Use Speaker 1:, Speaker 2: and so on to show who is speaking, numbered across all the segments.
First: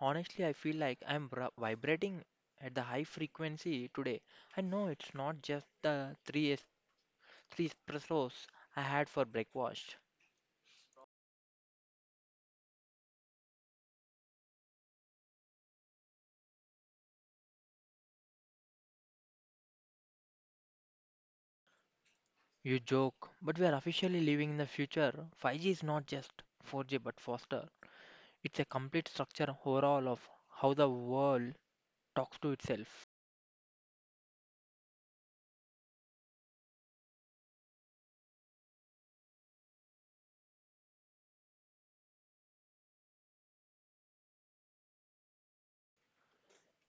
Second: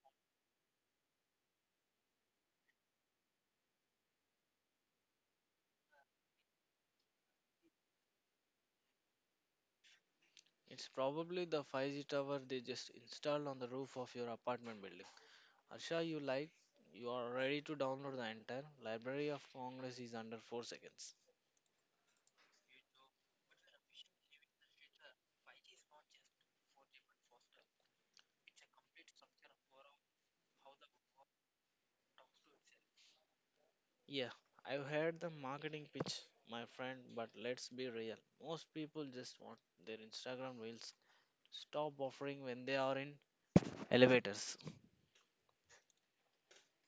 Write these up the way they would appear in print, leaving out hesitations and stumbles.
Speaker 1: honestly, I feel like vibrating at the high frequency today. I know it's not just three espressos I had for breakfast.
Speaker 2: It's probably the 5G tower they just installed on the roof of your apartment building. Harsha, you like? You are ready to download the entire Library of Congress is under 4 seconds.
Speaker 1: You joke, but we are officially living in the future. 5G is not just 4G but faster. It's a complete structure overall of how the world talks to itself.
Speaker 2: Yeah, I've heard the marketing pitch, my friend, but let's be real. Most people just want their Instagram reels stop offering when they are in elevators.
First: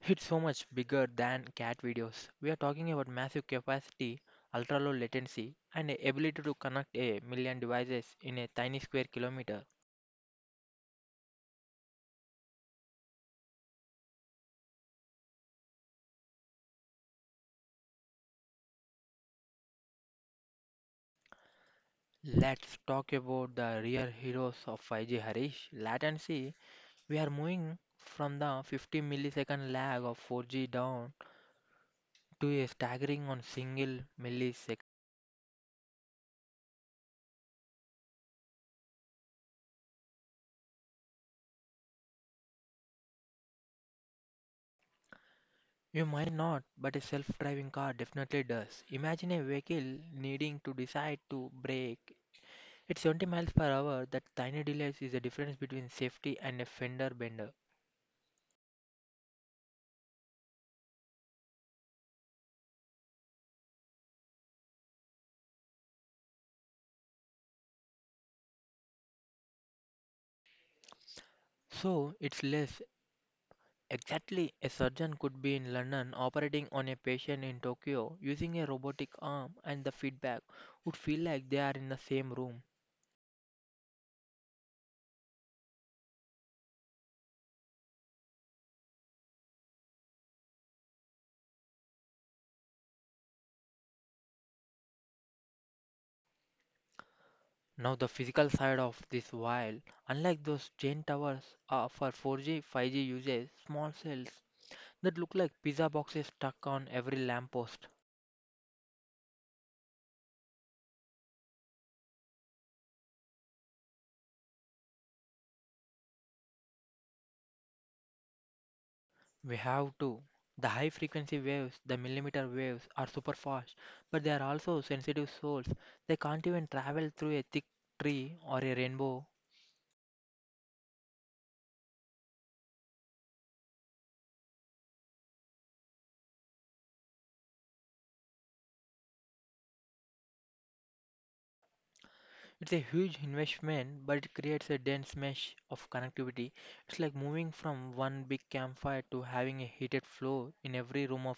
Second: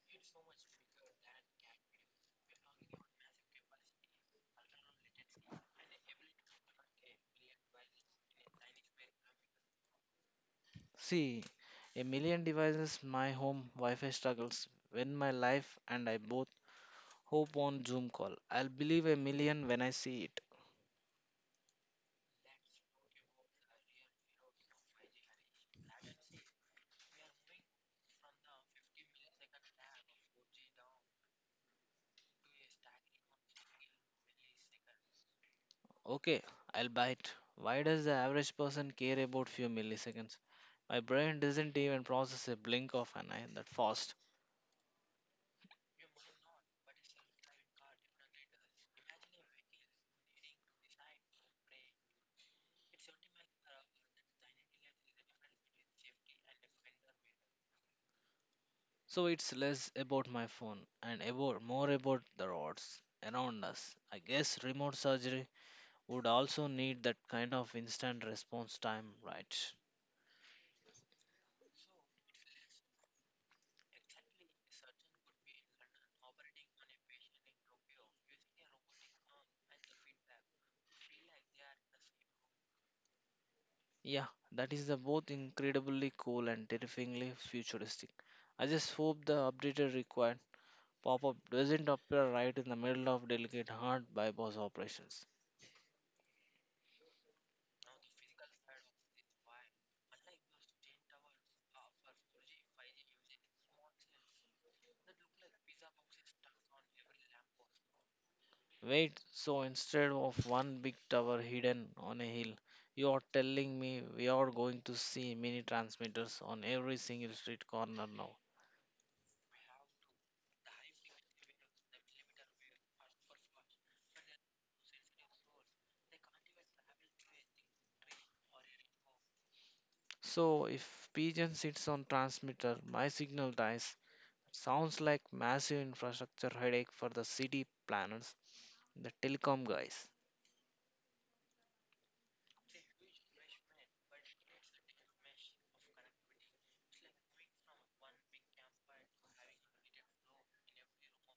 Speaker 1: It's so much bigger than cat videos. We are talking about massive capacity, ultra low latency, and the ability to connect a million devices in a tiny square kilometer.
Speaker 2: See, a million devices, my home Wi-Fi struggles when my life and I both hope on Zoom call. I'll believe a million when I see it.
Speaker 1: Let's talk about the real heroes of 5G, Harish. Latency. We are moving from the 50 millisecond lag of 4G down to a staggering on single millisecond.
Speaker 2: Okay, I'll bite. Why does the average person care about few milliseconds? My brain doesn't even process a blink of an eye that fast.
Speaker 1: You might not, but a self driving car definitely does. Imagine a vehicle needing to decide to brake at 70 miles per hour. That tiny delay is the difference between safety and a fender bender.
Speaker 2: So it's less about my phone and about more about the roads around us. I guess remote surgery would also need that kind of instant response time, right?
Speaker 1: So it's less. Exactly, a surgeon could be in London operating on a patient in Tokyo using a robotic arm, and the feedback would feel like they are in the same room.
Speaker 2: Yeah, that is the both incredibly cool and terrifyingly futuristic. I just hope the updated required pop-up doesn't appear right in the middle of delicate heart bypass operations.
Speaker 1: Now, the physical side of this while, unlike those giant towers for 4G, 5G uses small cells that look like pizza boxes stuck on every lamppost.
Speaker 2: Wait, so instead of one big tower hidden on a hill, you are telling me we are going to see mini transmitters on every single street corner now.
Speaker 1: We have to. The high frequency waves, the millimeter waves, are super fast, but they are also sensitive souls. They can't even travel through a thick tree or a rainbow.
Speaker 2: So if pigeon sits on transmitter, my signal dies. Sounds like massive infrastructure headache for the city planners, the telecom guys.
Speaker 1: It's a huge investment, but it creates a dense mesh of connectivity. It's like moving from one big campfire to having a heated floor in every room of.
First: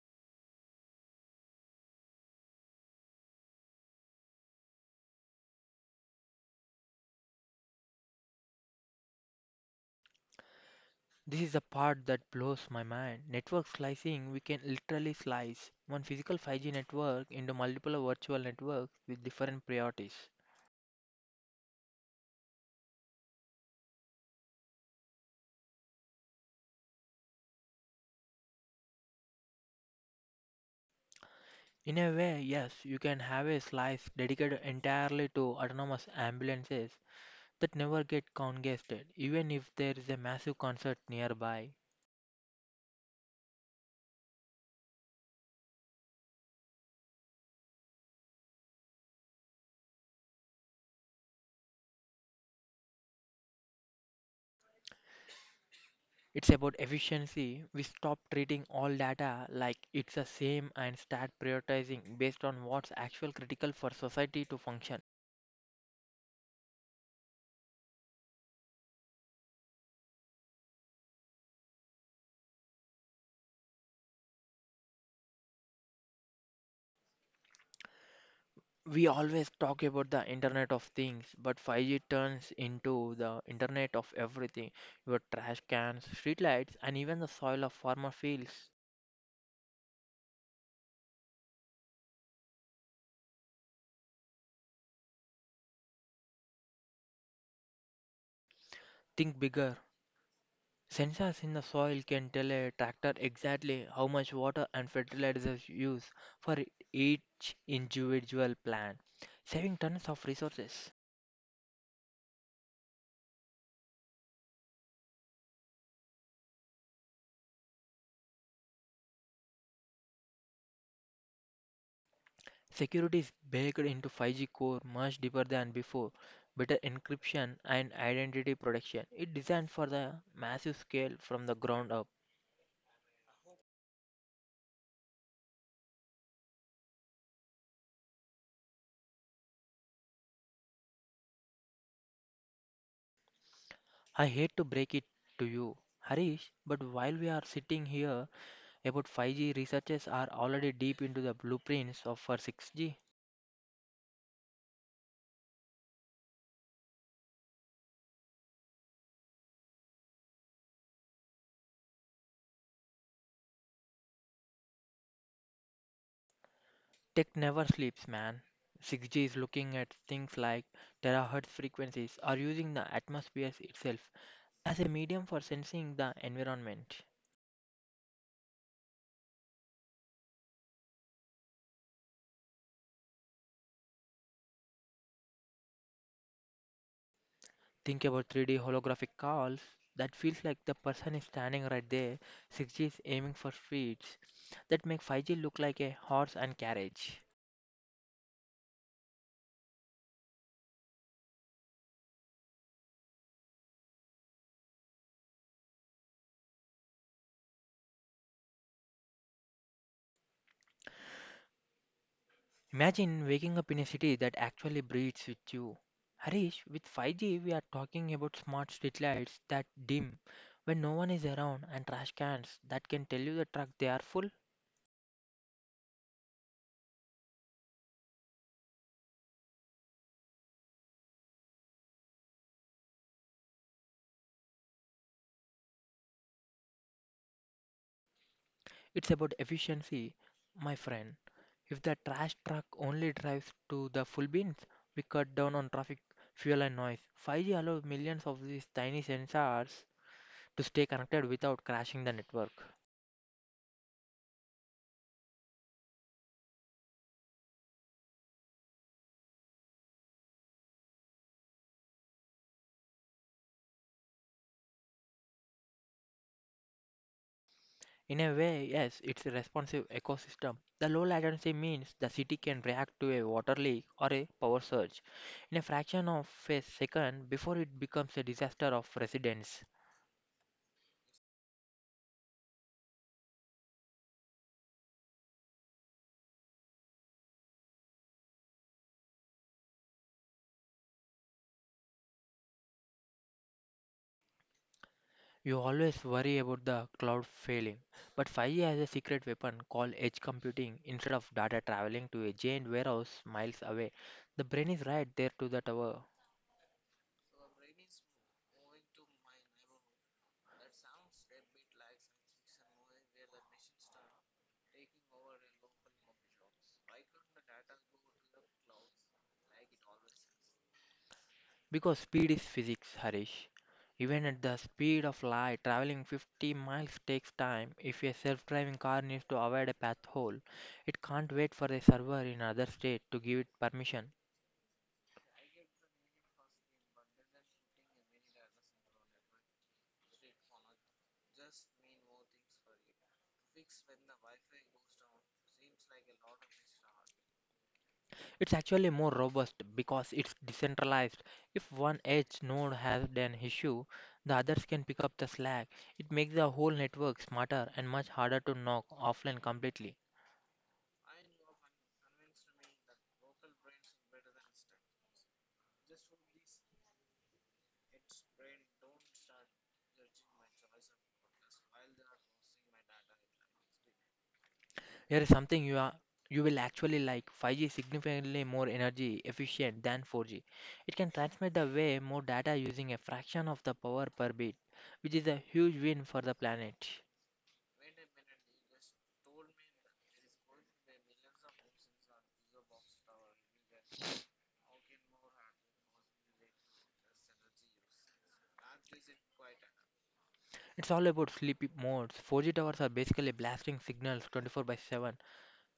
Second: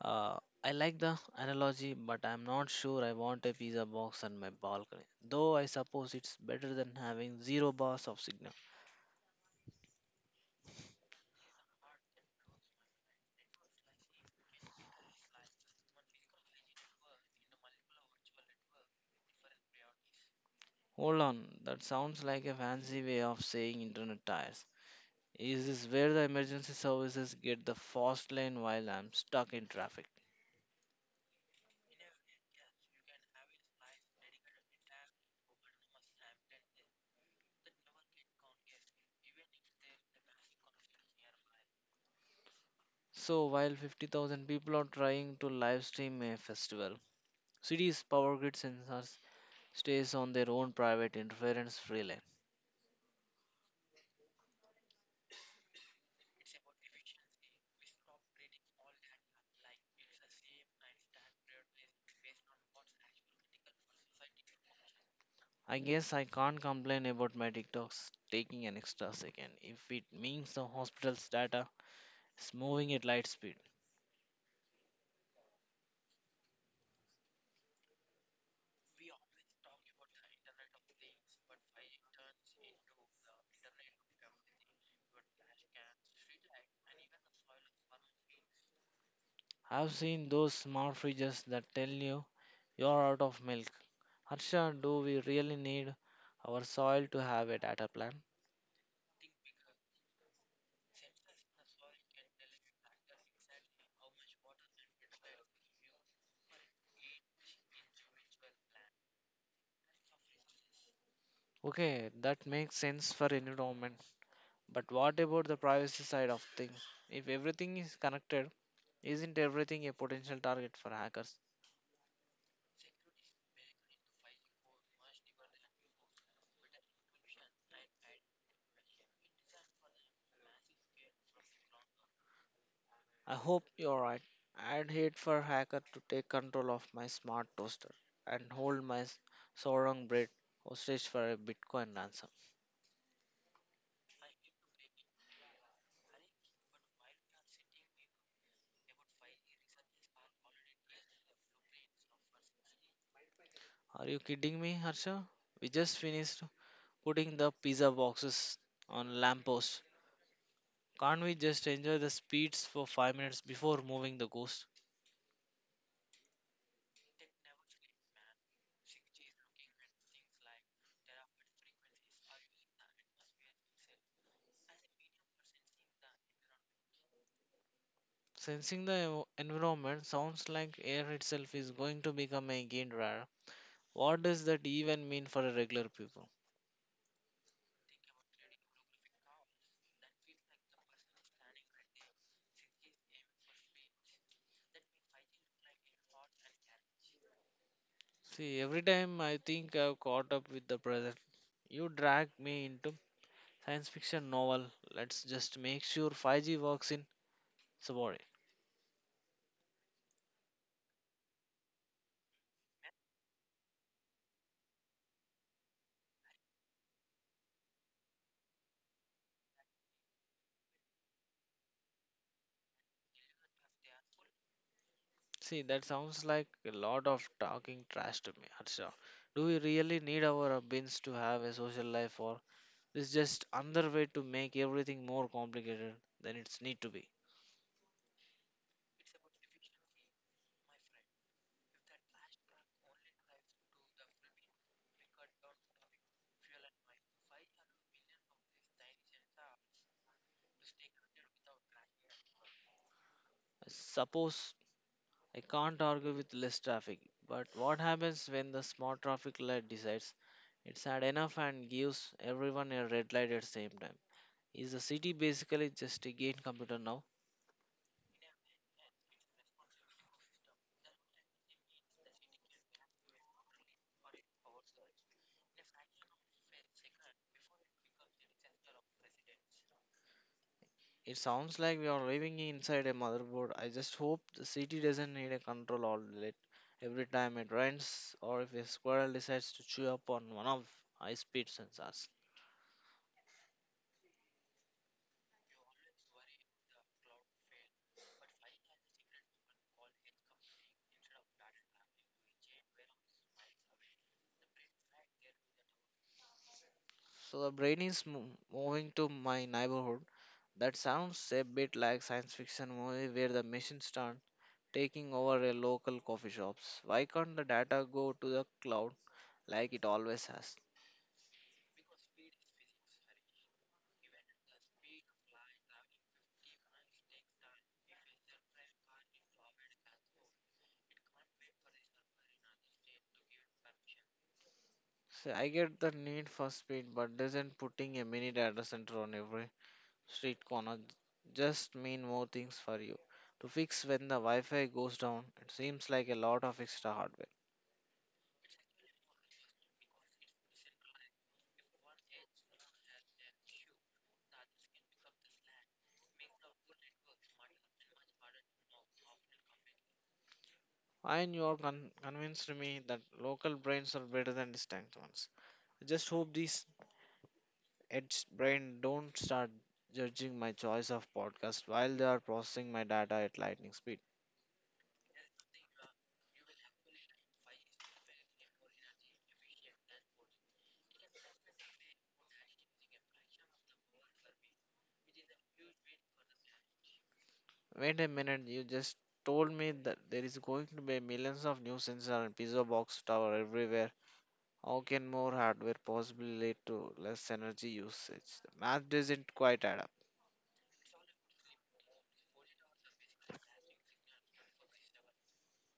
Speaker 2: Uh, I like the analogy, but I'm not sure I want a pizza box on my balcony. Though I suppose it's better than having zero bars of signal.
Speaker 1: This is the part that blows my mind. Network slicing, we can literally slice one physical 5G network into multiple virtual networks with different priorities.
Speaker 2: Hold on, that sounds like a fancy way of saying internet tires. Is this where the emergency services get the fast lane while I'm stuck in traffic?
Speaker 1: In a way, yes, you can have a slice dedicated entirely to autonomous ambulances that never get congested, even if there is a massive concert nearby.
Speaker 2: So, while 50,000 people are trying to live stream a festival, cities' power grid sensors stays on their own private interference free lane.
Speaker 1: It's about efficiency. We stop treating all data like it's the same and start prioritizing based on what's actual critical for society to function.
Speaker 2: I guess I can't complain about my TikToks taking an extra second if it means the hospital's data is moving at light speed.
Speaker 1: We always talk about the Internet of Things, but 5G turns into the Internet of everything, your trash cans, streetlights, and even the soil of farmer fields.
Speaker 2: I've seen those smart fridges that tell you you're out of milk. Harsha, do we really need our soil to have a data plan?
Speaker 1: Think bigger. Sensors in the soil can tell a tractor exactly how much water and fertilizers used for each individual plant, saving tons of resources.
Speaker 2: Okay, that makes sense for environment. But what about the privacy side of things? If everything is connected, isn't everything a potential target for hackers?
Speaker 1: Security is baked into 5G core much deeper than before, better encryption and identity protection. It's designed for the massive scale from the ground up.
Speaker 2: I hope you're right. I'd hate for a hacker to take control of my smart toaster and hold Sorong bread hostage for a Bitcoin ransom.
Speaker 1: I hate to break it to you, Harish, but while we are sitting here, about 5G researchers are already deep into the blueprints of for 6G.
Speaker 2: Are you kidding me, Harsha? We just finished putting the pizza boxes on lampposts. Can't we just enjoy the speeds for 5 minutes before moving the ghost?
Speaker 1: Tech never sleeps, man. 6G is looking at things like terahertz frequencies or using the atmosphere itself as a medium for sensing the environment.
Speaker 2: Sensing the environment sounds like air itself is going to become again rare. What does that even mean for a regular people?
Speaker 1: Think about 3D holographic calls that feels like the person is standing right there. 6G is aiming for speeds that make 5G look like a horse and carriage.
Speaker 2: See, every time I think I've caught up with the present, you drag me into science fiction novel. Let's just make sure 5G works in Subway.
Speaker 1: Imagine waking up in a city that actually breathes with you. Harish, with 5G, we are talking about smart streetlights that dim when no one is around and trash cans that can tell you the truck they are full.
Speaker 2: See, that sounds like a lot of talking trash to me, Harsha. Do we really need our bins to have a social life, or is just another way to make everything more complicated than it's need to be?
Speaker 1: It's about efficiency, my friend. If the trash truck only drives to the full bins, we cut down on traffic, fuel, and noise. 5G allows millions of these tiny sensors to stay connected without crashing the network.
Speaker 2: I suppose I can't argue with less traffic, but what happens when the small traffic light decides it's had enough and gives everyone a red light at the same time? Is the city basically just a gate computer now?
Speaker 1: In a way, yes, it's a responsive ecosystem. The low latency means the city can react to a water leak or a power surge in a fraction of a second before it becomes a disaster of residents.
Speaker 2: It sounds like we are living inside a motherboard. I just hope the city doesn't need a control outlet every time it rains or if a squirrel decides to chew up on one of high speed sensors.
Speaker 1: You always worry about the cloud failing, but 5G has a secret weapon called edge computing. Instead of data traveling to a giant warehouse miles away, the brain is right there to the tower.
Speaker 2: So the brain is moving to my neighborhood. That sounds a bit like science fiction movie where the machines start taking over a local coffee shops. Why can't the data go to the cloud like it always has?
Speaker 1: Because speed is physics, Harish. Even at the speed of light, traveling 50 miles takes time. If a self driving car needs to avoid a path hole, it can't wait for a server in another state to give it permission.
Speaker 2: See, I get the need for speed, but doesn't putting a mini data center on every street corner just mean more things for you to fix when the Wi-Fi goes down. It seems like a lot of extra hardware.
Speaker 1: It's actually more robust because it's decentralized. If one edge node has an issue, the others can pick up the slack. It makes the whole network smarter and much harder to knock offline completely.
Speaker 2: And you are convinced me that local brains are better than distant ones. I just hope these edge brain don't start judging my choice of podcast while they are processing my data at lightning speed.
Speaker 1: Here is something you will actually like. 5G is significantly more energy efficient than 4G. It can transmit the way more data using a fraction of the power per bit, which is a huge win for the planet.
Speaker 2: Wait a minute, you just told me that there is going to be millions of new sensor and pizza box tower everywhere. How can more hardware possibly lead to less energy usage? The math doesn't quite add up.
Speaker 1: It's all about sleep modes. 4G towers are basically blasting signals 24 by 7,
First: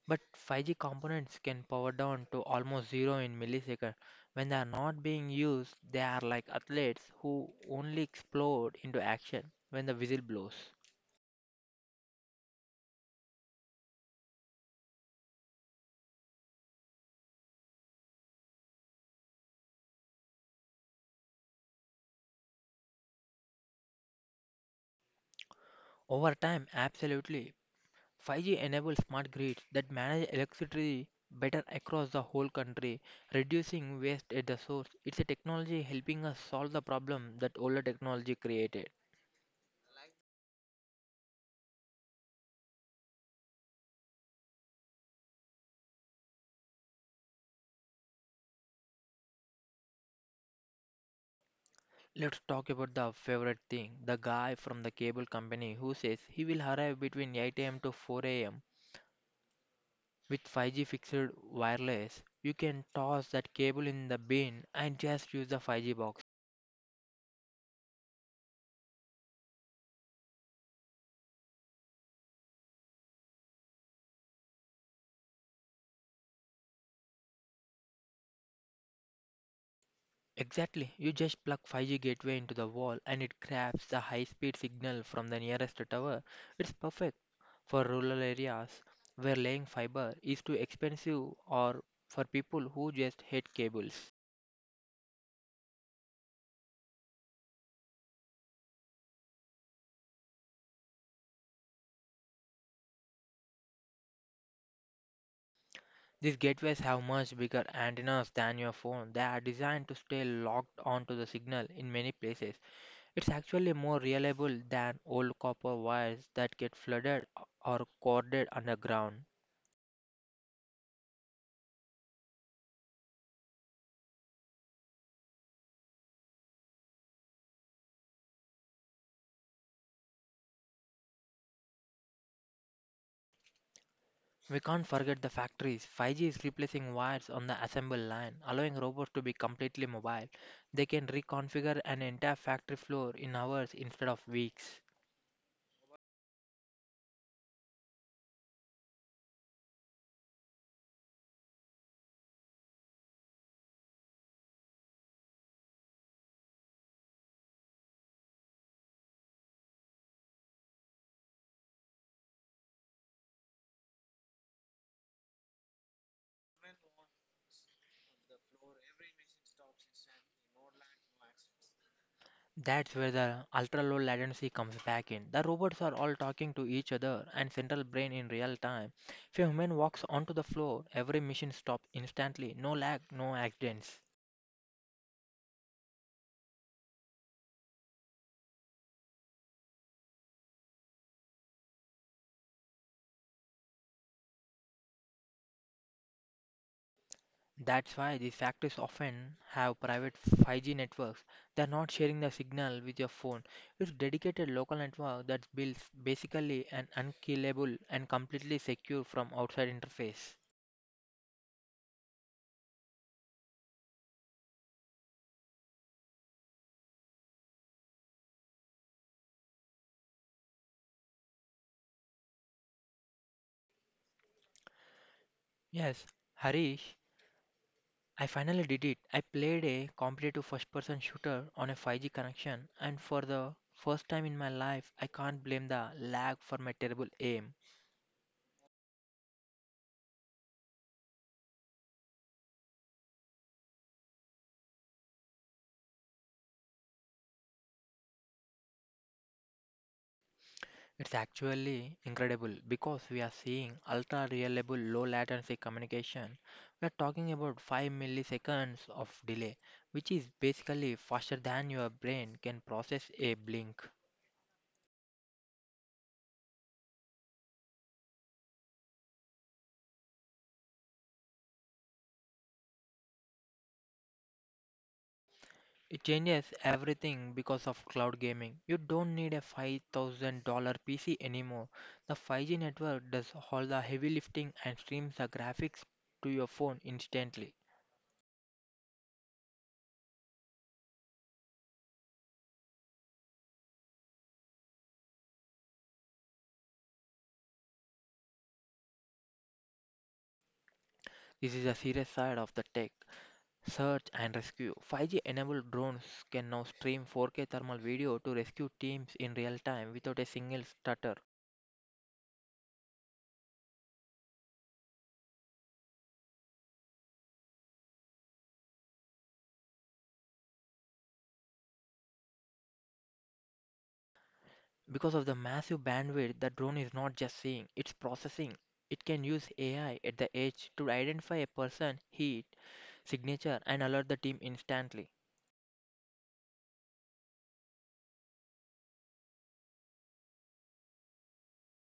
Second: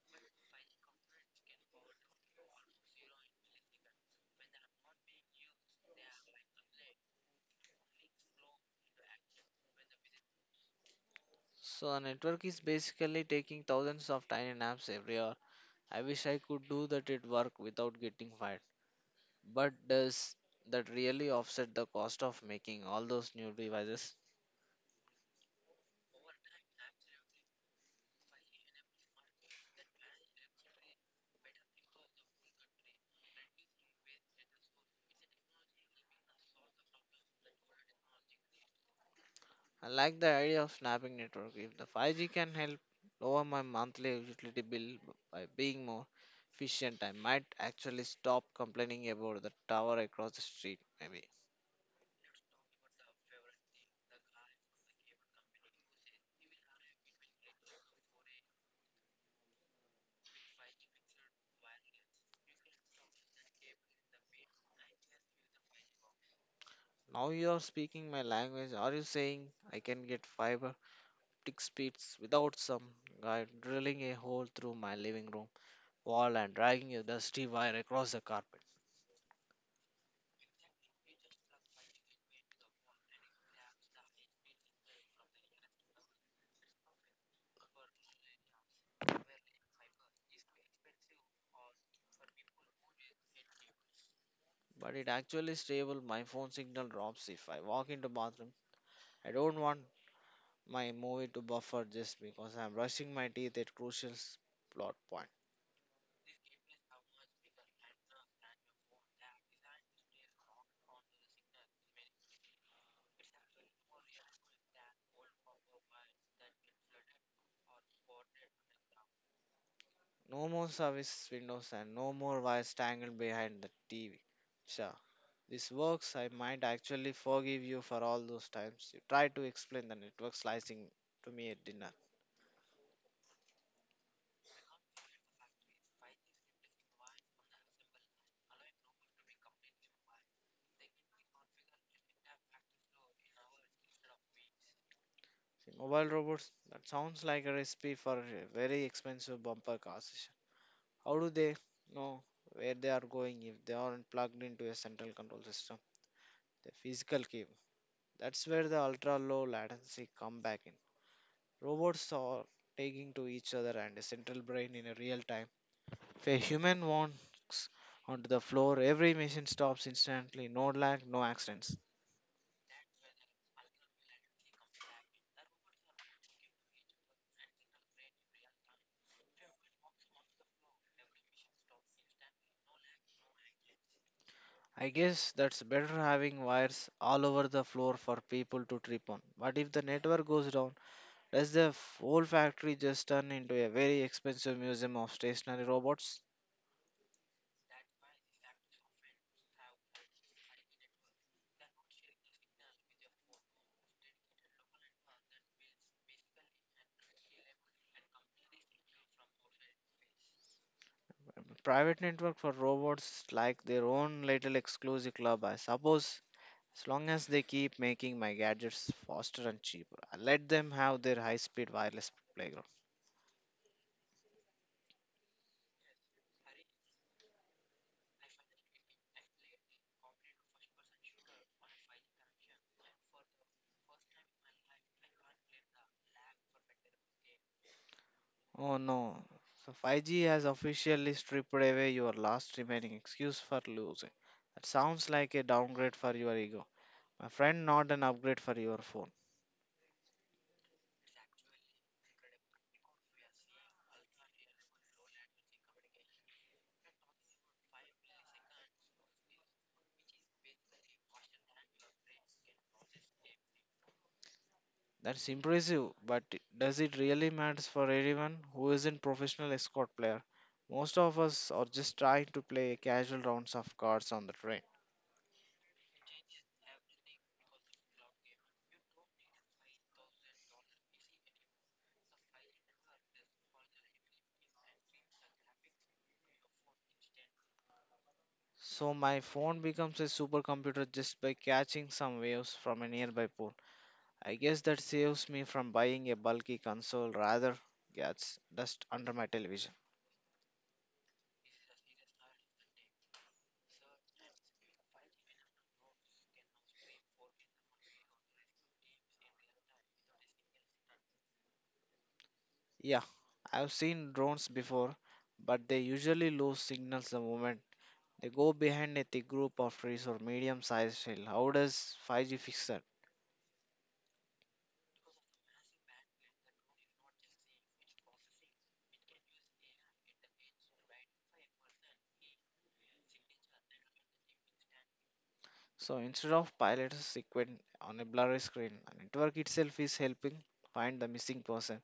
Speaker 1: but 5G components can power down to almost zero in milliseconds. When they are not being used, they are like athletes who only explode into action when the whistle blows.
Speaker 2: So a network is basically taking thousands of tiny naps every hour. I wish I could do that at work without getting fired. But does that really offset the cost of making all those new devices?
Speaker 1: Over time, absolutely. 5G enables smart grids that manage electricity better across the whole country, reducing waste at the source. It's a technology helping us solve the problem that older technology created.
Speaker 2: I like the idea of snapping network. If the 5G can help lower my monthly utility bill by being more efficient, I might actually stop complaining about the tower across the street, maybe.
Speaker 1: Let's talk about the favorite thing, the guy from the cable company who says he will arrive between 8 a.m. to 4 am. With 5G fixed wireless, you can toss that cable in the bin and just use the 5G box.
Speaker 2: Now you are speaking my language. Are you saying I can get five tick speeds without some guy drilling a hole through my living room wall and dragging a dusty wire across the carpet?
Speaker 1: Exactly. You just plug 5G gateway into the wall and it grabs the high-speed signal from the nearest tower. It's perfect for rural areas where laying fiber is too expensive or for people who just hate cables.
Speaker 2: But it actually stable. My phone signal drops if I walk into bathroom. I don't want my movie to buffer just because I'm brushing my teeth at crucial plot point.
Speaker 1: These gateways have much bigger antennas than your phone. They are designed to stay locked onto the signal in many places. It's actually more reliable than old copper wires that get flooded or corded underground.
Speaker 2: No more service windows and no more wires tangled behind the TV. Sure. This works, I might actually forgive you for all those times you tried to explain the network slicing to me at dinner.
Speaker 1: We can't forget the factories. 5G is replacing wires on the assembly line, allowing robots to be completely mobile. They can reconfigure an entire factory floor in hours instead of weeks.
Speaker 2: See, mobile robots, that sounds like a recipe for a very expensive bumper car session. How do they know where they are going if they aren't plugged into a central control system? The physical key. That's where the ultra low latency come back in. Robots are taking to each other and a central brain in a real time. If a human walks onto the floor, every machine stops instantly. No lag, no accidents.
Speaker 1: That's where the ultra low latency comes back in. The robots are all talking to each other and central brain in real time. If a human walks onto the floor, every machine stops instantly. No lag, no accidents.
Speaker 2: I guess that's better having wires all over the floor for people to trip on. But if the network goes down, does the whole factory just turn into a very expensive museum of stationary robots?
Speaker 1: That's why these factories often have private 5G networks. They're not sharing the signal with your phone. It's dedicated local network that builds basically an unkillable and completely secure from outside interface.
Speaker 2: Private network for robots is like their own little exclusive club, I suppose. As long as they keep making my gadgets faster and cheaper, I let them have their high speed wireless playground.
Speaker 1: Yes, Harish, I finally did it. I played a competitive first person shooter on a 5G connection and for the first time in my life I can't blame the lag for my terrible aim.
Speaker 2: Oh no. So 5G has officially stripped away your last remaining excuse for losing. That sounds like a downgrade for your ego. My friend, not an upgrade for your phone.
Speaker 1: It's actually incredible because we are seeing ultra reliable low latency communication. We are talking about 5 milliseconds of delay, which is basically faster than your brain can process a blink.
Speaker 2: That's impressive, but does it really matter for anyone who isn't professional escort player? Most of us are just trying to play casual rounds of cards on the train.
Speaker 1: It changes everything because of cloud gaming. You don't need a $5,000 PC anymore. The 5G network does all the heavy lifting and streams the graphics to your phone instantly.
Speaker 2: So my phone becomes a supercomputer just by catching some waves from a nearby port. I guess that saves me from buying a bulky console rather gets dust under my television.
Speaker 1: This is a serious side of the tech. Search and rescue. 5G enabled drones can now stream 4K thermal video to rescue teams in real time without a single stutter.
Speaker 2: Yeah, I've seen drones before, but they usually lose signals the moment they go behind a thick group of trees or medium sized hill. How does 5G fix that?
Speaker 1: Because of the massive bandwidth, the drone is not just seeing, it's processing. It can use AI at the edge to identify a person, heat, signature, and alert the team instantly.
Speaker 2: So instead of pilots equipment on a blurry screen, the network itself is helping find the missing person.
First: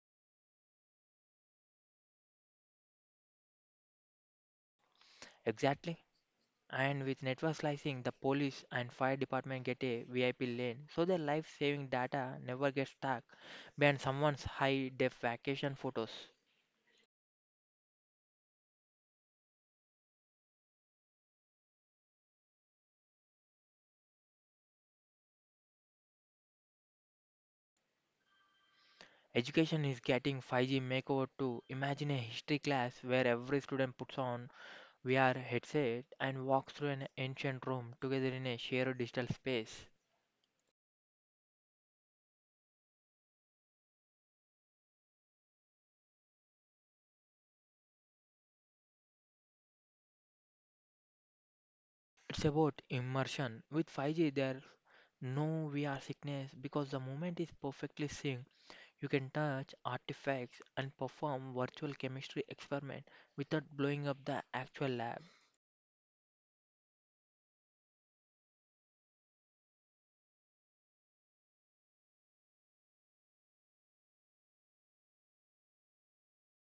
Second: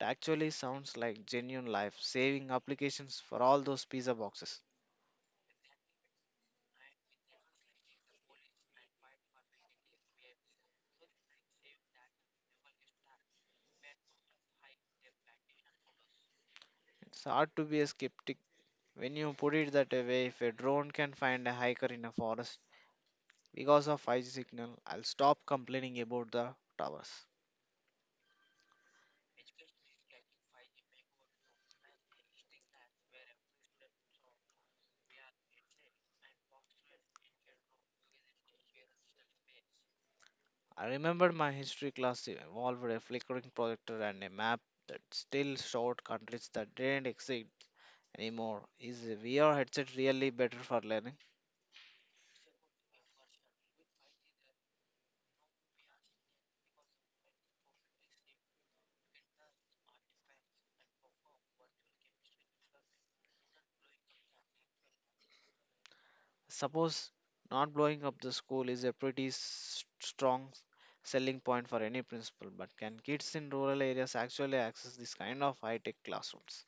Speaker 2: It actually sounds like genuine life saving applications for all those pizza boxes.
Speaker 1: Exactly. And with network slicing, the police and fire department get a VIP lane so their life saving data never gets stuck behind someone's high def vacation photos.
Speaker 2: It's hard to be a skeptic when you put it that way, if a drone can find a hiker in a forest because of 5G signal, I'll stop complaining about the towers.
Speaker 1: Education is getting 5G makeover too. Imagine a history class where every student puts on VR headset and walks through an ancient room together in a shared digital space.
Speaker 2: I remember my history class involved a flickering projector and a map that still showed countries that didn't exist anymore. Is a VR headset really better for learning?
Speaker 1: It's about immersion. With 5G, there's no VR sickness because the moment is perfectly synced. You can touch artifacts and perform virtual chemistry experiment without blowing up the actual lab.
Speaker 2: Suppose not blowing up the school is a pretty strong selling point for any principal, but can kids in rural areas actually access this kind of high tech classrooms?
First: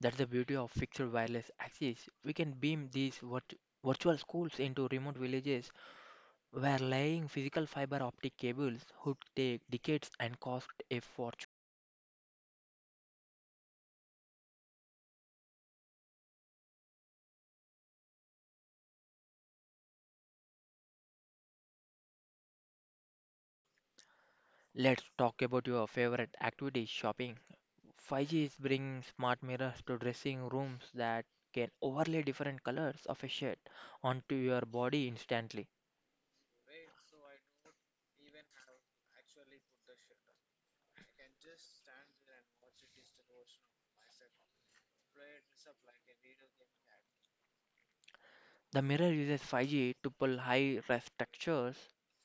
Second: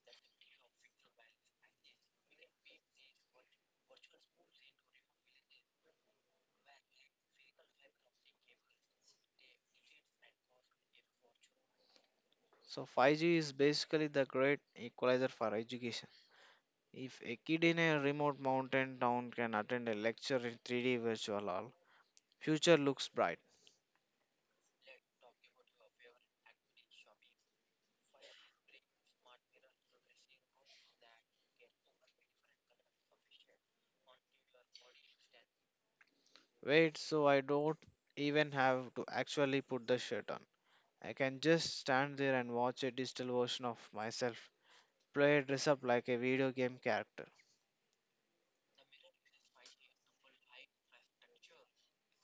Speaker 1: That's the beauty of fixed wireless access. We can beam virtual schools into remote villages where laying physical fiber optic cables would take decades and cost a fortune.
Speaker 2: So 5G is basically the great equalizer for education. If a kid in a remote mountain town can attend a lecture in 3D virtual hall, future looks bright.
Speaker 1: Let's talk about your favorite activity, shopping. 5G is bringing smart mirrors to dressing rooms that can overlay different colors of a shade onto your body instantly.
Speaker 2: Wait, so I don't even have to actually put the shirt on. I can just stand there and watch a digital version of myself play dress up like a video game character.
Speaker 1: The mirror uses 5G to pull high res textures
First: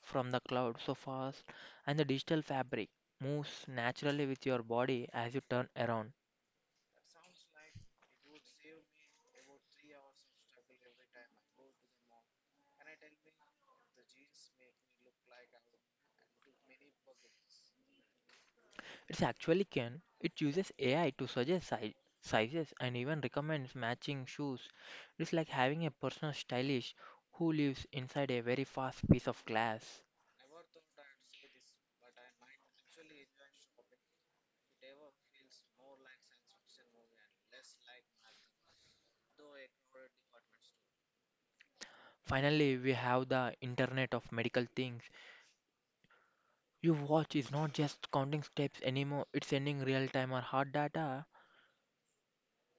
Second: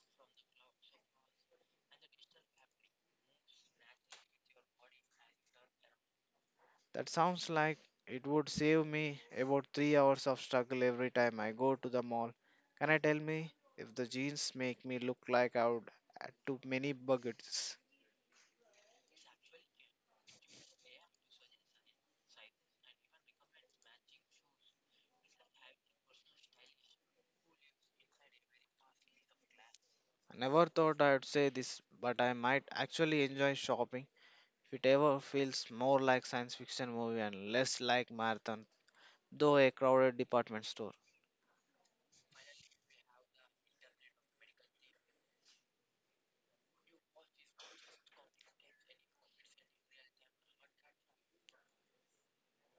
Speaker 1: from the cloud so fast, and the digital fabric moves naturally with your body as you turn around.
Speaker 2: That sounds like it would save me about 3 hours of struggle every time I go to the mall. Can I tell me if the jeans make me look like I would add too many buckets?
Speaker 1: It actually can. It uses AI to suggest sizes and even recommends matching shoes. It's like having a personal stylist who lives inside a very fast piece of glass.
Speaker 2: I never thought I'd say this, but I might actually enjoy shopping if it ever feels more like science fiction movie and less like marathon, though a crowded department store.
Speaker 1: Finally, we have the internet of medical things. Your watch is not just counting steps anymore, it's sending real time or hard data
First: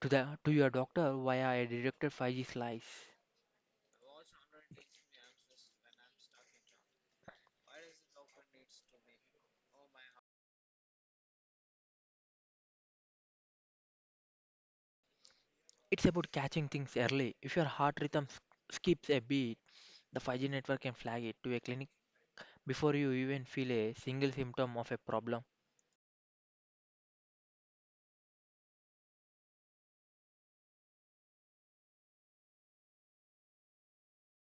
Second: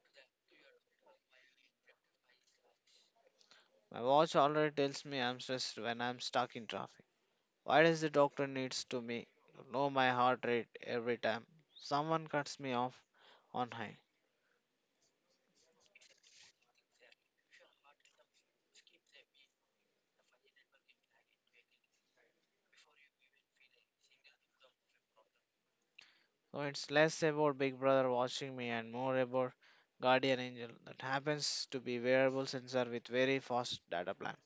Speaker 1: to your doctor via a directed 5G slice.
Speaker 2: My watch already tells me I'm stressed when I'm stuck in traffic. Why does the doctor needs to me know my heart rate every time someone cuts me off on high?
Speaker 1: It's about catching things early. If your heart rhythm skips a beat, the 5G network can flag it to a clinic. Before you even feel a single symptom of a problem,
Speaker 2: So it's less about Big Brother watching me and more about Guardian Angel that happens to be wearable sensor with very fast data plan.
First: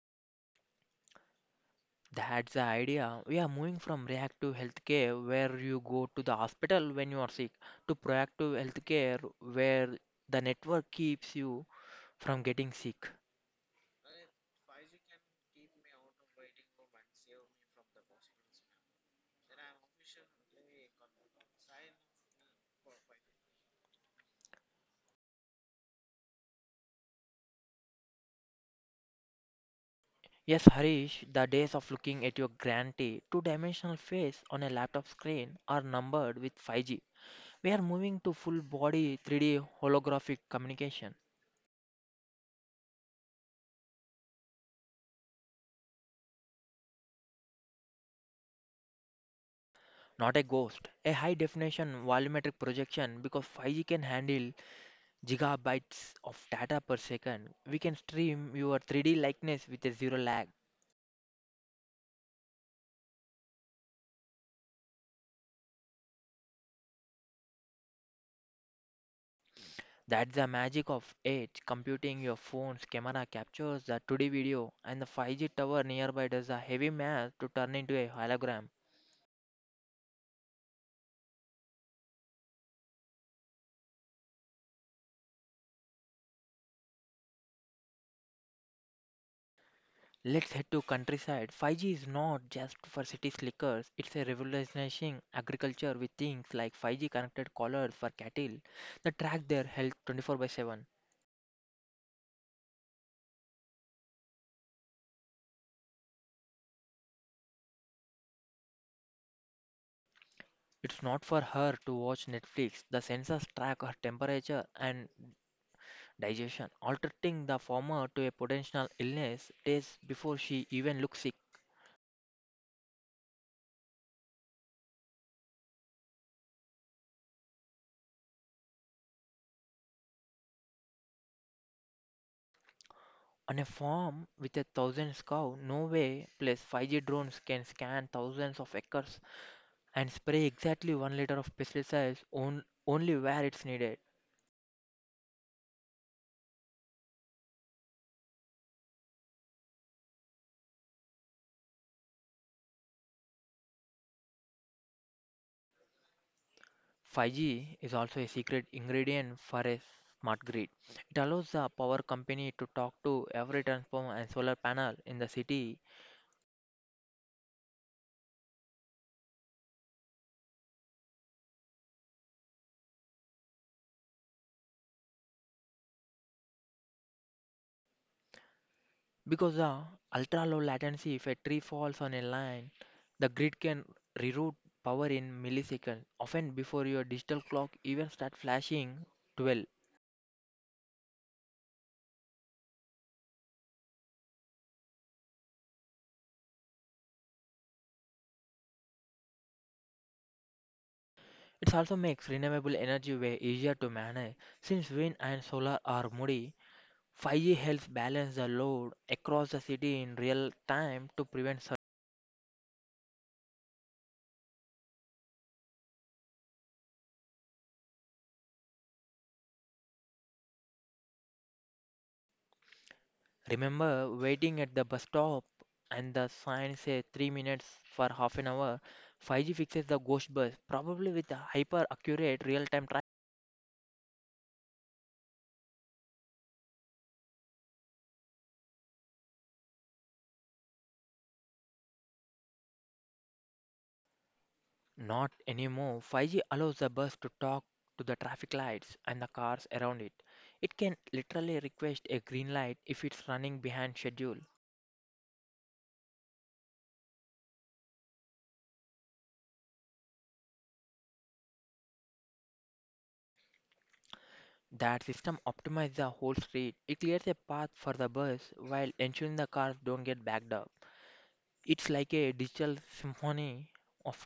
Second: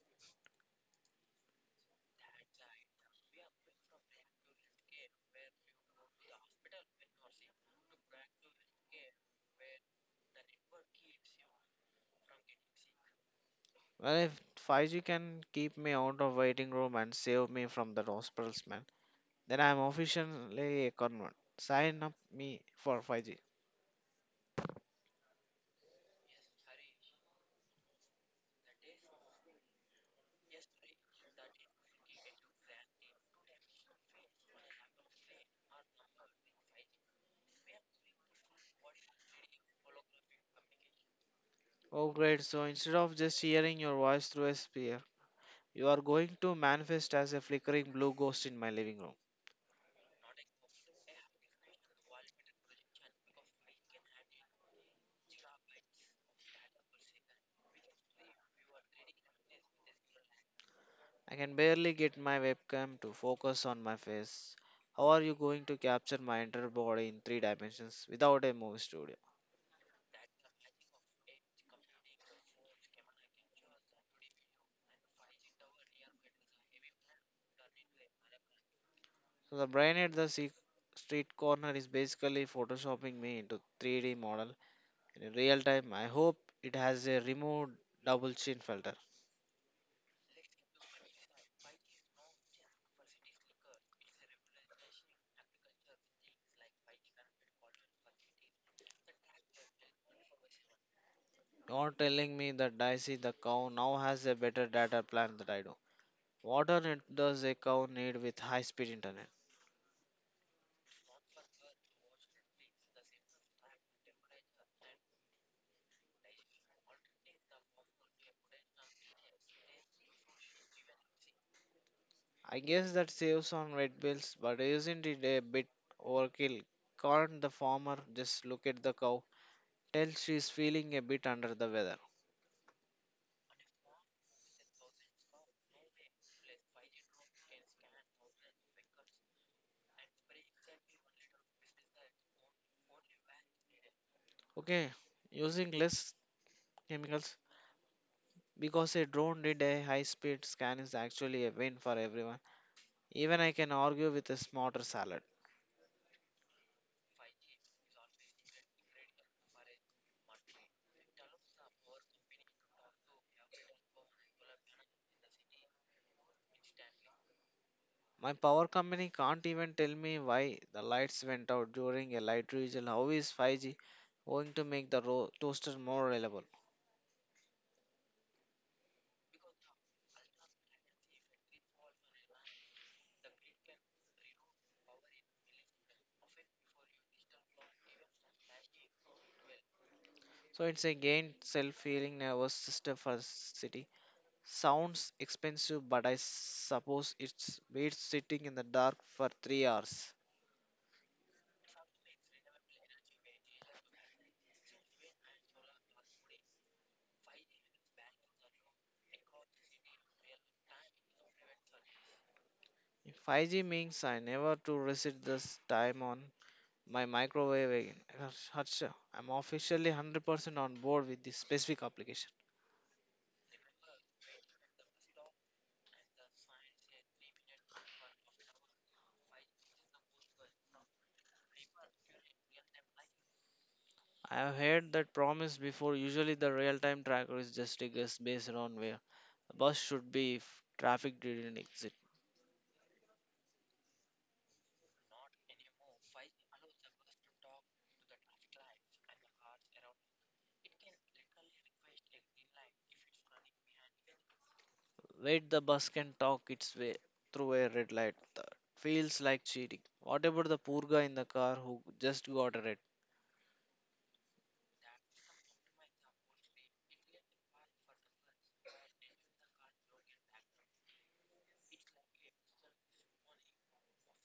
Speaker 1: that's the idea. We are moving from reactive healthcare, where you go to the hospital when you are sick, to proactive healthcare, where the network keeps you from getting sick.
Speaker 2: Well, if 5G can keep me out of waiting room and save me from the hospital smell, then I'm officially a convert. Sign up me for 5G.
Speaker 1: Yes, Harish, the days of looking at your grantee two dimensional face on a laptop screen are numbered with 5G. We are moving to full body 3D holographic communication.
Speaker 2: Oh great! So instead of just hearing your voice through a You are going to manifest as a flickering blue ghost in my living room.
Speaker 1: Not a ghost, a high definition volumetric projection because 5G can handle gigabytes of data per second. We can stream your 3D likeness with a zero lag.
Speaker 2: I can barely get my webcam to focus on my face. How are you going to capture my entire body in three dimensions without a movie studio?
Speaker 1: That's the magic of edge computing. Your phone's camera captures the 2D video, and the 5G tower nearby does a heavy math to turn into a hologram.
Speaker 2: So the brain at the street corner is basically photoshopping me into 3D model in real time. I hope it has a removed double chin filter.
Speaker 1: Let's head to countryside. 5G is not just for city slickers, it's a revolutionizing agriculture with things like 5G connected collars for cattle that track their health 24 by 7.
Speaker 2: You're telling me that Dicey the cow now has a better data plan than I do. What on earth does a cow need with high speed internet?
Speaker 1: It's not for her to watch Netflix. The sensors track her temperature and digestion, altering the former to a potential illness days before she even looks sick.
Speaker 2: I guess that saves on red bills, but isn't it a bit overkill? Can't the farmer just look at the cow, tell she's feeling a bit under the weather?
Speaker 1: On a farm with 1,000 cows, no way. Plus, 5G drones can scan thousands of acres and spray exactly 1 liter of pesticides on, only where it's needed.
Speaker 2: Okay, using less chemicals because a drone did a high speed scan is actually a win for everyone. Even I can argue with a smarter salad.
Speaker 1: 5G is also a secret ingredient for a smart grid. It allows the power company to talk to every transformer and solar panel in the city.
Speaker 2: My power company can't even tell me why the lights went out during a light vigil. How is 5G going to make the toaster more reliable?
Speaker 1: Because the ultra low latency, if a tree falls on a line, the grid can reroute power in milliseconds, often before your digital clock even start flashing 12.
Speaker 2: So it's again self-healing nervous system for the city. Sounds expensive, but I suppose it's beats sitting in the dark for 3 hours.
Speaker 1: It also makes renewable energy way easier to manage since wind and solar are moody. 5G helps balance the load across the city in real time to prevent.
Speaker 2: 5G means I never to reset this time on my microwave again. Harsha, I'm officially 100% on board with this specific application.
Speaker 1: Remember waiting at the bus stop and the sign says 3 minutes for half an hour? 5G fixes the ghost bus, probably with a hyper accurate real time traffic.
Speaker 2: I have heard that promise before. Usually, the real-time tracker is just a guess based on where a bus should be if traffic didn't exist.
Speaker 1: Not anymore. 5G allows the bus to talk to the traffic lights and the cars around it. It can literally request a green light if it's running behind schedule.
Speaker 2: Wait, the bus can talk its way through a red light. That feels like cheating. What about the poor guy in the car who just got a red?
Speaker 1: That system optimizes the whole street. It clears a path for the bus while ensuring the cars don't get backed up. It's like a digital symphony of.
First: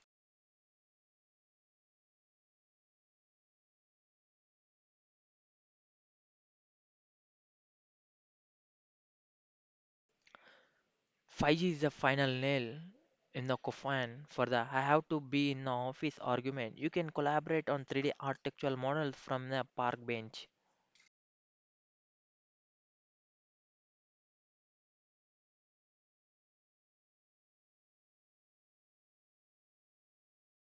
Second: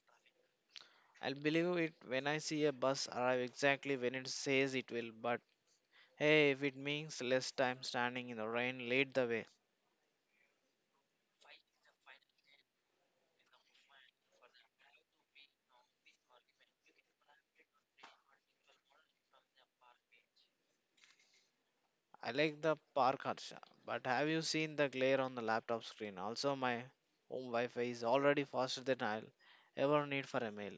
Speaker 2: I'll believe it when I see a bus arrive exactly when it says it will, but hey, if it means less time standing in the rain, lead the way.
Speaker 1: 5G is the final nail in the coffin for the "I have to be in the office" argument. You can collaborate on 3D architectural models from the park bench.
Speaker 2: I like the park, Harsha, but have you seen the glare on the laptop screen? Also, my home Wi Fi is already faster than I'll ever need for a mail.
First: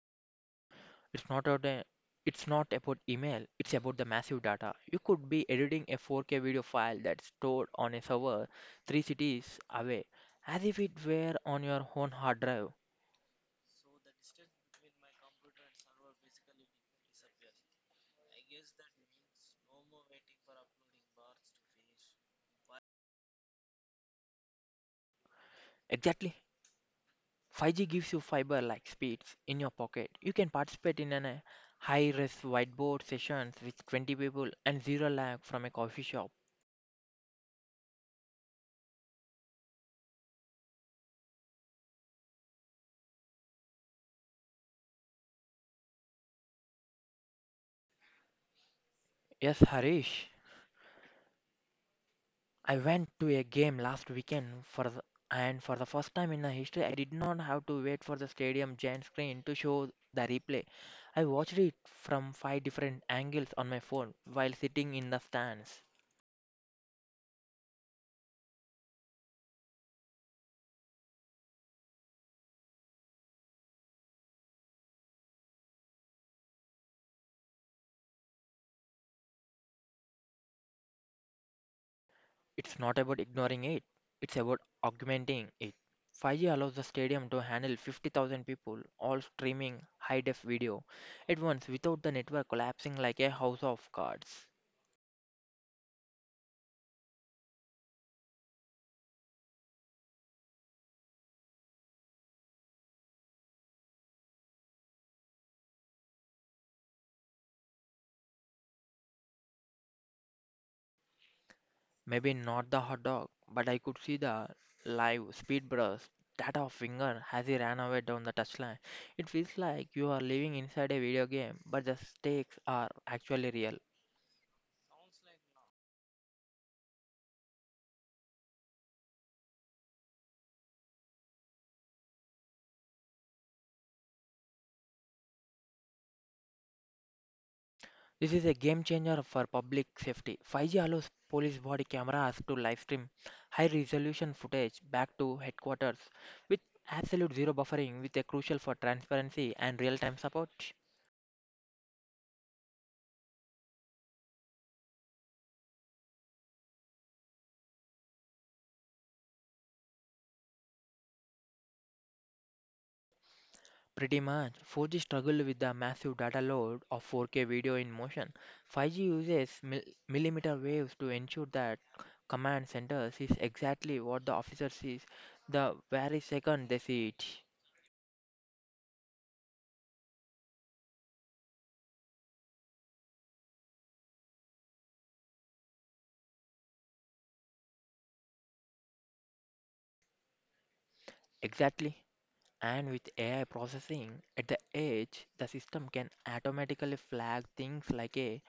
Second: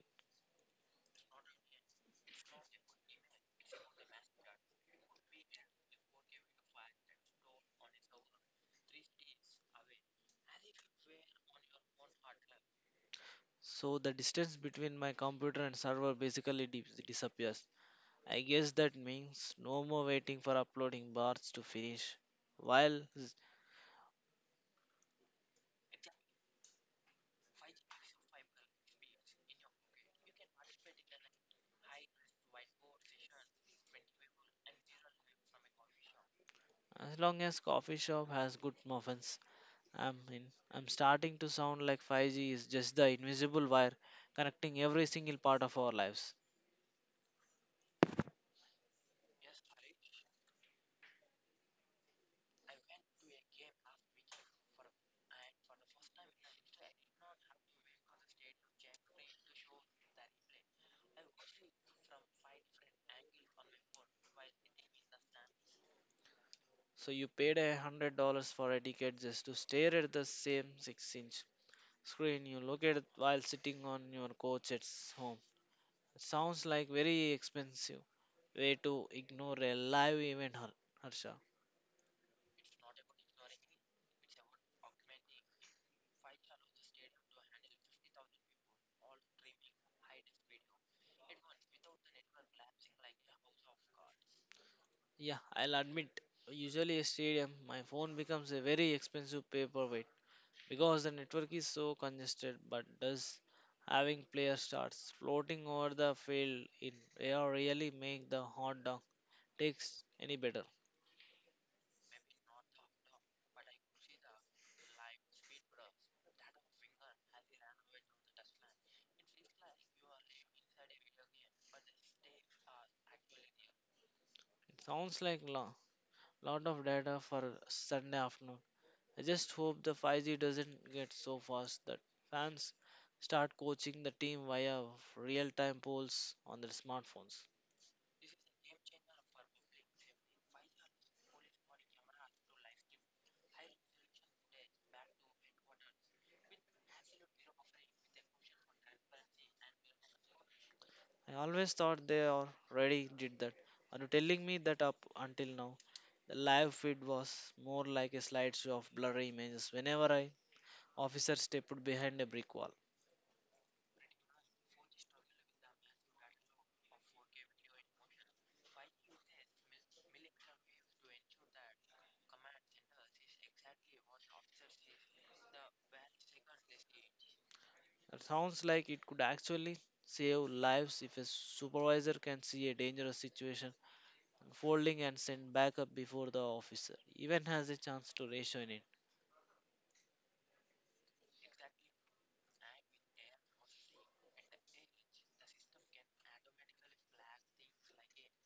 Speaker 1: It's not about a, it's not about email, it's about the massive data. You could be editing a 4K video file that's stored on a server three cities away as if it were on your own hard drive.
Speaker 2: So, the distance between my computer and server basically disappears. I guess that means no more waiting for uploading bars to finish. While s-
Speaker 1: Exactly. 5G gives you fiber like speeds in your pocket. You can participate in a high risk whiteboard sessions with 20 people and zero lag from a coffee shop.
Speaker 2: as long as coffee shop has good muffins, I'm in. I'm starting to sound like 5G is just the invisible wire connecting every single part of our lives.
Speaker 1: Yes, Harish. I went to a game last weekend and for the first time in my history I did not have to wait for the stadium giant screen to show the replay. I watched it from five different angles on my phone while sitting in the stands.
Speaker 2: So you paid $100 for a ticket just to stare at the same six-inch screen you look at while sitting on your couch at home. It sounds like very expensive way to ignore a live event, Harsha.
Speaker 1: It's not about ignoring it, it's about augmenting it. 5G allows the stadium to handle 50,000 people all streaming high def video at once without the network collapsing like a house of cards.
Speaker 2: Yeah, I'll admit, usually a stadium, my phone becomes a very expensive paperweight because the network is so congested. But does having player starts floating over the field in air really make the hot dog takes any better? It
Speaker 1: Maybe not the hot dog, but I could see the live speed burst that of Winger as he ran away down the touchline. It feels like you are living inside a video game, but the stakes are actually real.
Speaker 2: sounds like a lot of data for Sunday afternoon. I just hope the 5G doesn't get so fast that fans start coaching the team via real-time polls on their smartphones.
Speaker 1: This is a game changer for public safety. 5G allows police body cameras to live stream high resolution footage back to headquarters with absolute zero buffering with a crucial for transparency and real time support.
Speaker 2: I always thought they already did that. Are you telling me that up until now? The live feed was more like a slideshow of blurry images whenever I officer stepped behind a brick wall.
Speaker 1: Pretty much, 4G struggled with the massive data load of 4K video in motion. 5G uses millimeter waves to ensure that command center sees exactly what the officer sees the very second they see it.
Speaker 2: That sounds like it could actually save lives if a supervisor can see a dangerous situation unfolding and send backup before the officer even has a chance to ration it.
Speaker 1: Exactly. And with AI processing at the edge, the system can automatically flag things like a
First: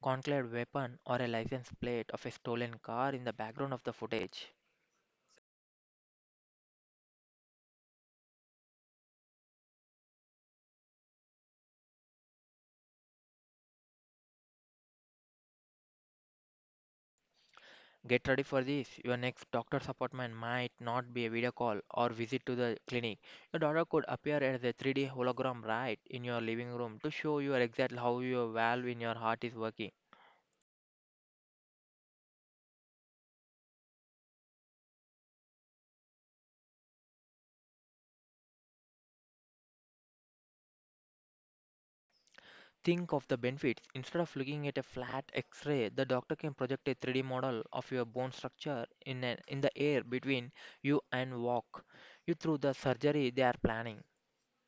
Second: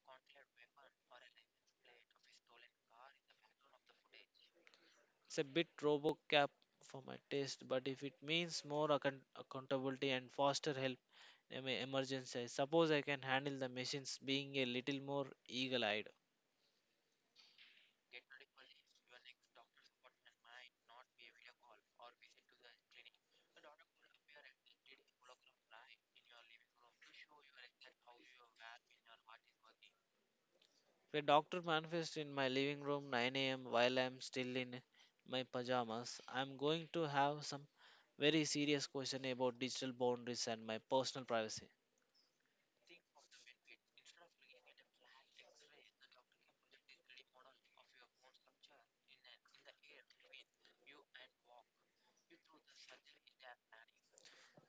Speaker 1: conclave weapon or a license plate of a stolen car in the background of the footage.
Speaker 2: It's a bit RoboCap for my taste, but if it means more accountability and faster help in a emergency, I suppose I can handle the machines being a little more eagle-eyed.
Speaker 1: Get ready for this. Your next doctor's appointment might not be a video call or visit to the clinic. Your daughter could appear as a 3D hologram right in your living room to show you exactly how your valve in your heart is working.
Speaker 2: If a doctor manifests in my living room 9 a.m. while I'm still in my pajamas, I'm going to have some very serious question about digital boundaries and my personal privacy.
Speaker 1: Think of the benefits. Instead of looking at a flat X-ray, the doctor can project a 3D model of your bone structure in the air between you and walk you through the surgery they are planning.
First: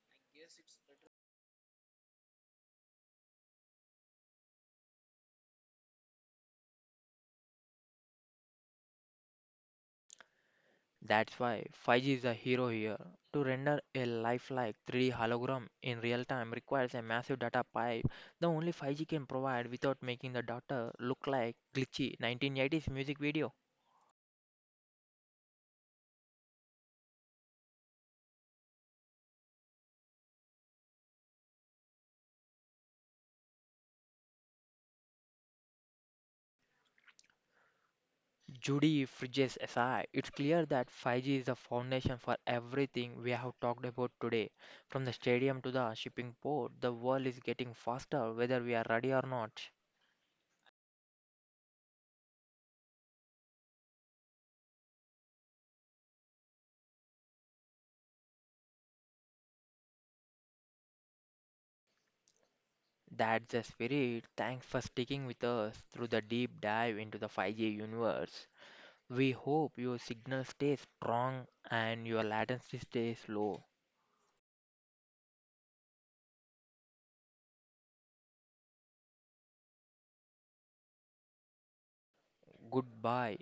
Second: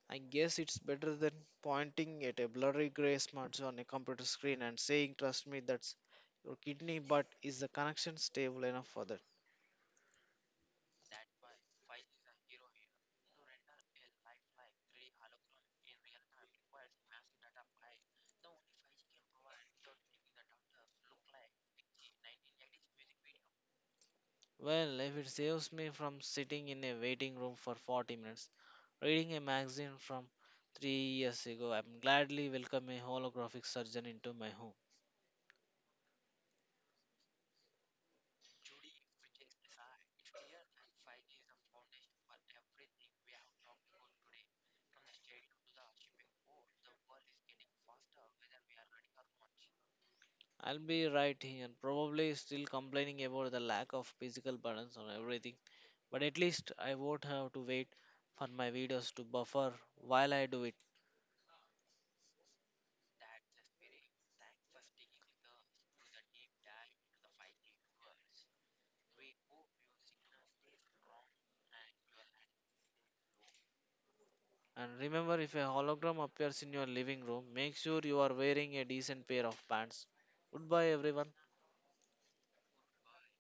Speaker 2: I guess it's better than pointing at a blurry gray smudge on a computer screen and saying, "Trust me, that's your kidney," but is the connection stable enough for that?
Speaker 1: That's why 5G is a hero here. To render a lifelike 3D hologram in real time requires a massive data pipe the only 5G can provide without making the doctor look like glitchy 1980s music video.
Speaker 2: Well, if it saves me from sitting in a waiting room for 40 minutes, reading a magazine from 3 years ago, I'm gladly welcome a holographic surgeon into my home.
Speaker 1: Judy Fridges aside, it's clear that 5G is the foundation for everything we have talked about today. From the stadium to the shipping port, the world is getting faster whether we are ready or not.
Speaker 2: I'll be right here, probably still complaining about the lack of physical balance on everything, but at least I won't have to wait for my videos to buffer while I do it.
Speaker 1: That's the spirit. Thanks for sticking with us through the deep dive into the 5G universe. We hope your signal stays strong and your latency stays low.
Speaker 2: And remember, if a hologram appears in your living room, make sure you are wearing a decent pair of pants. Goodbye, everyone.
Speaker 1: Goodbye.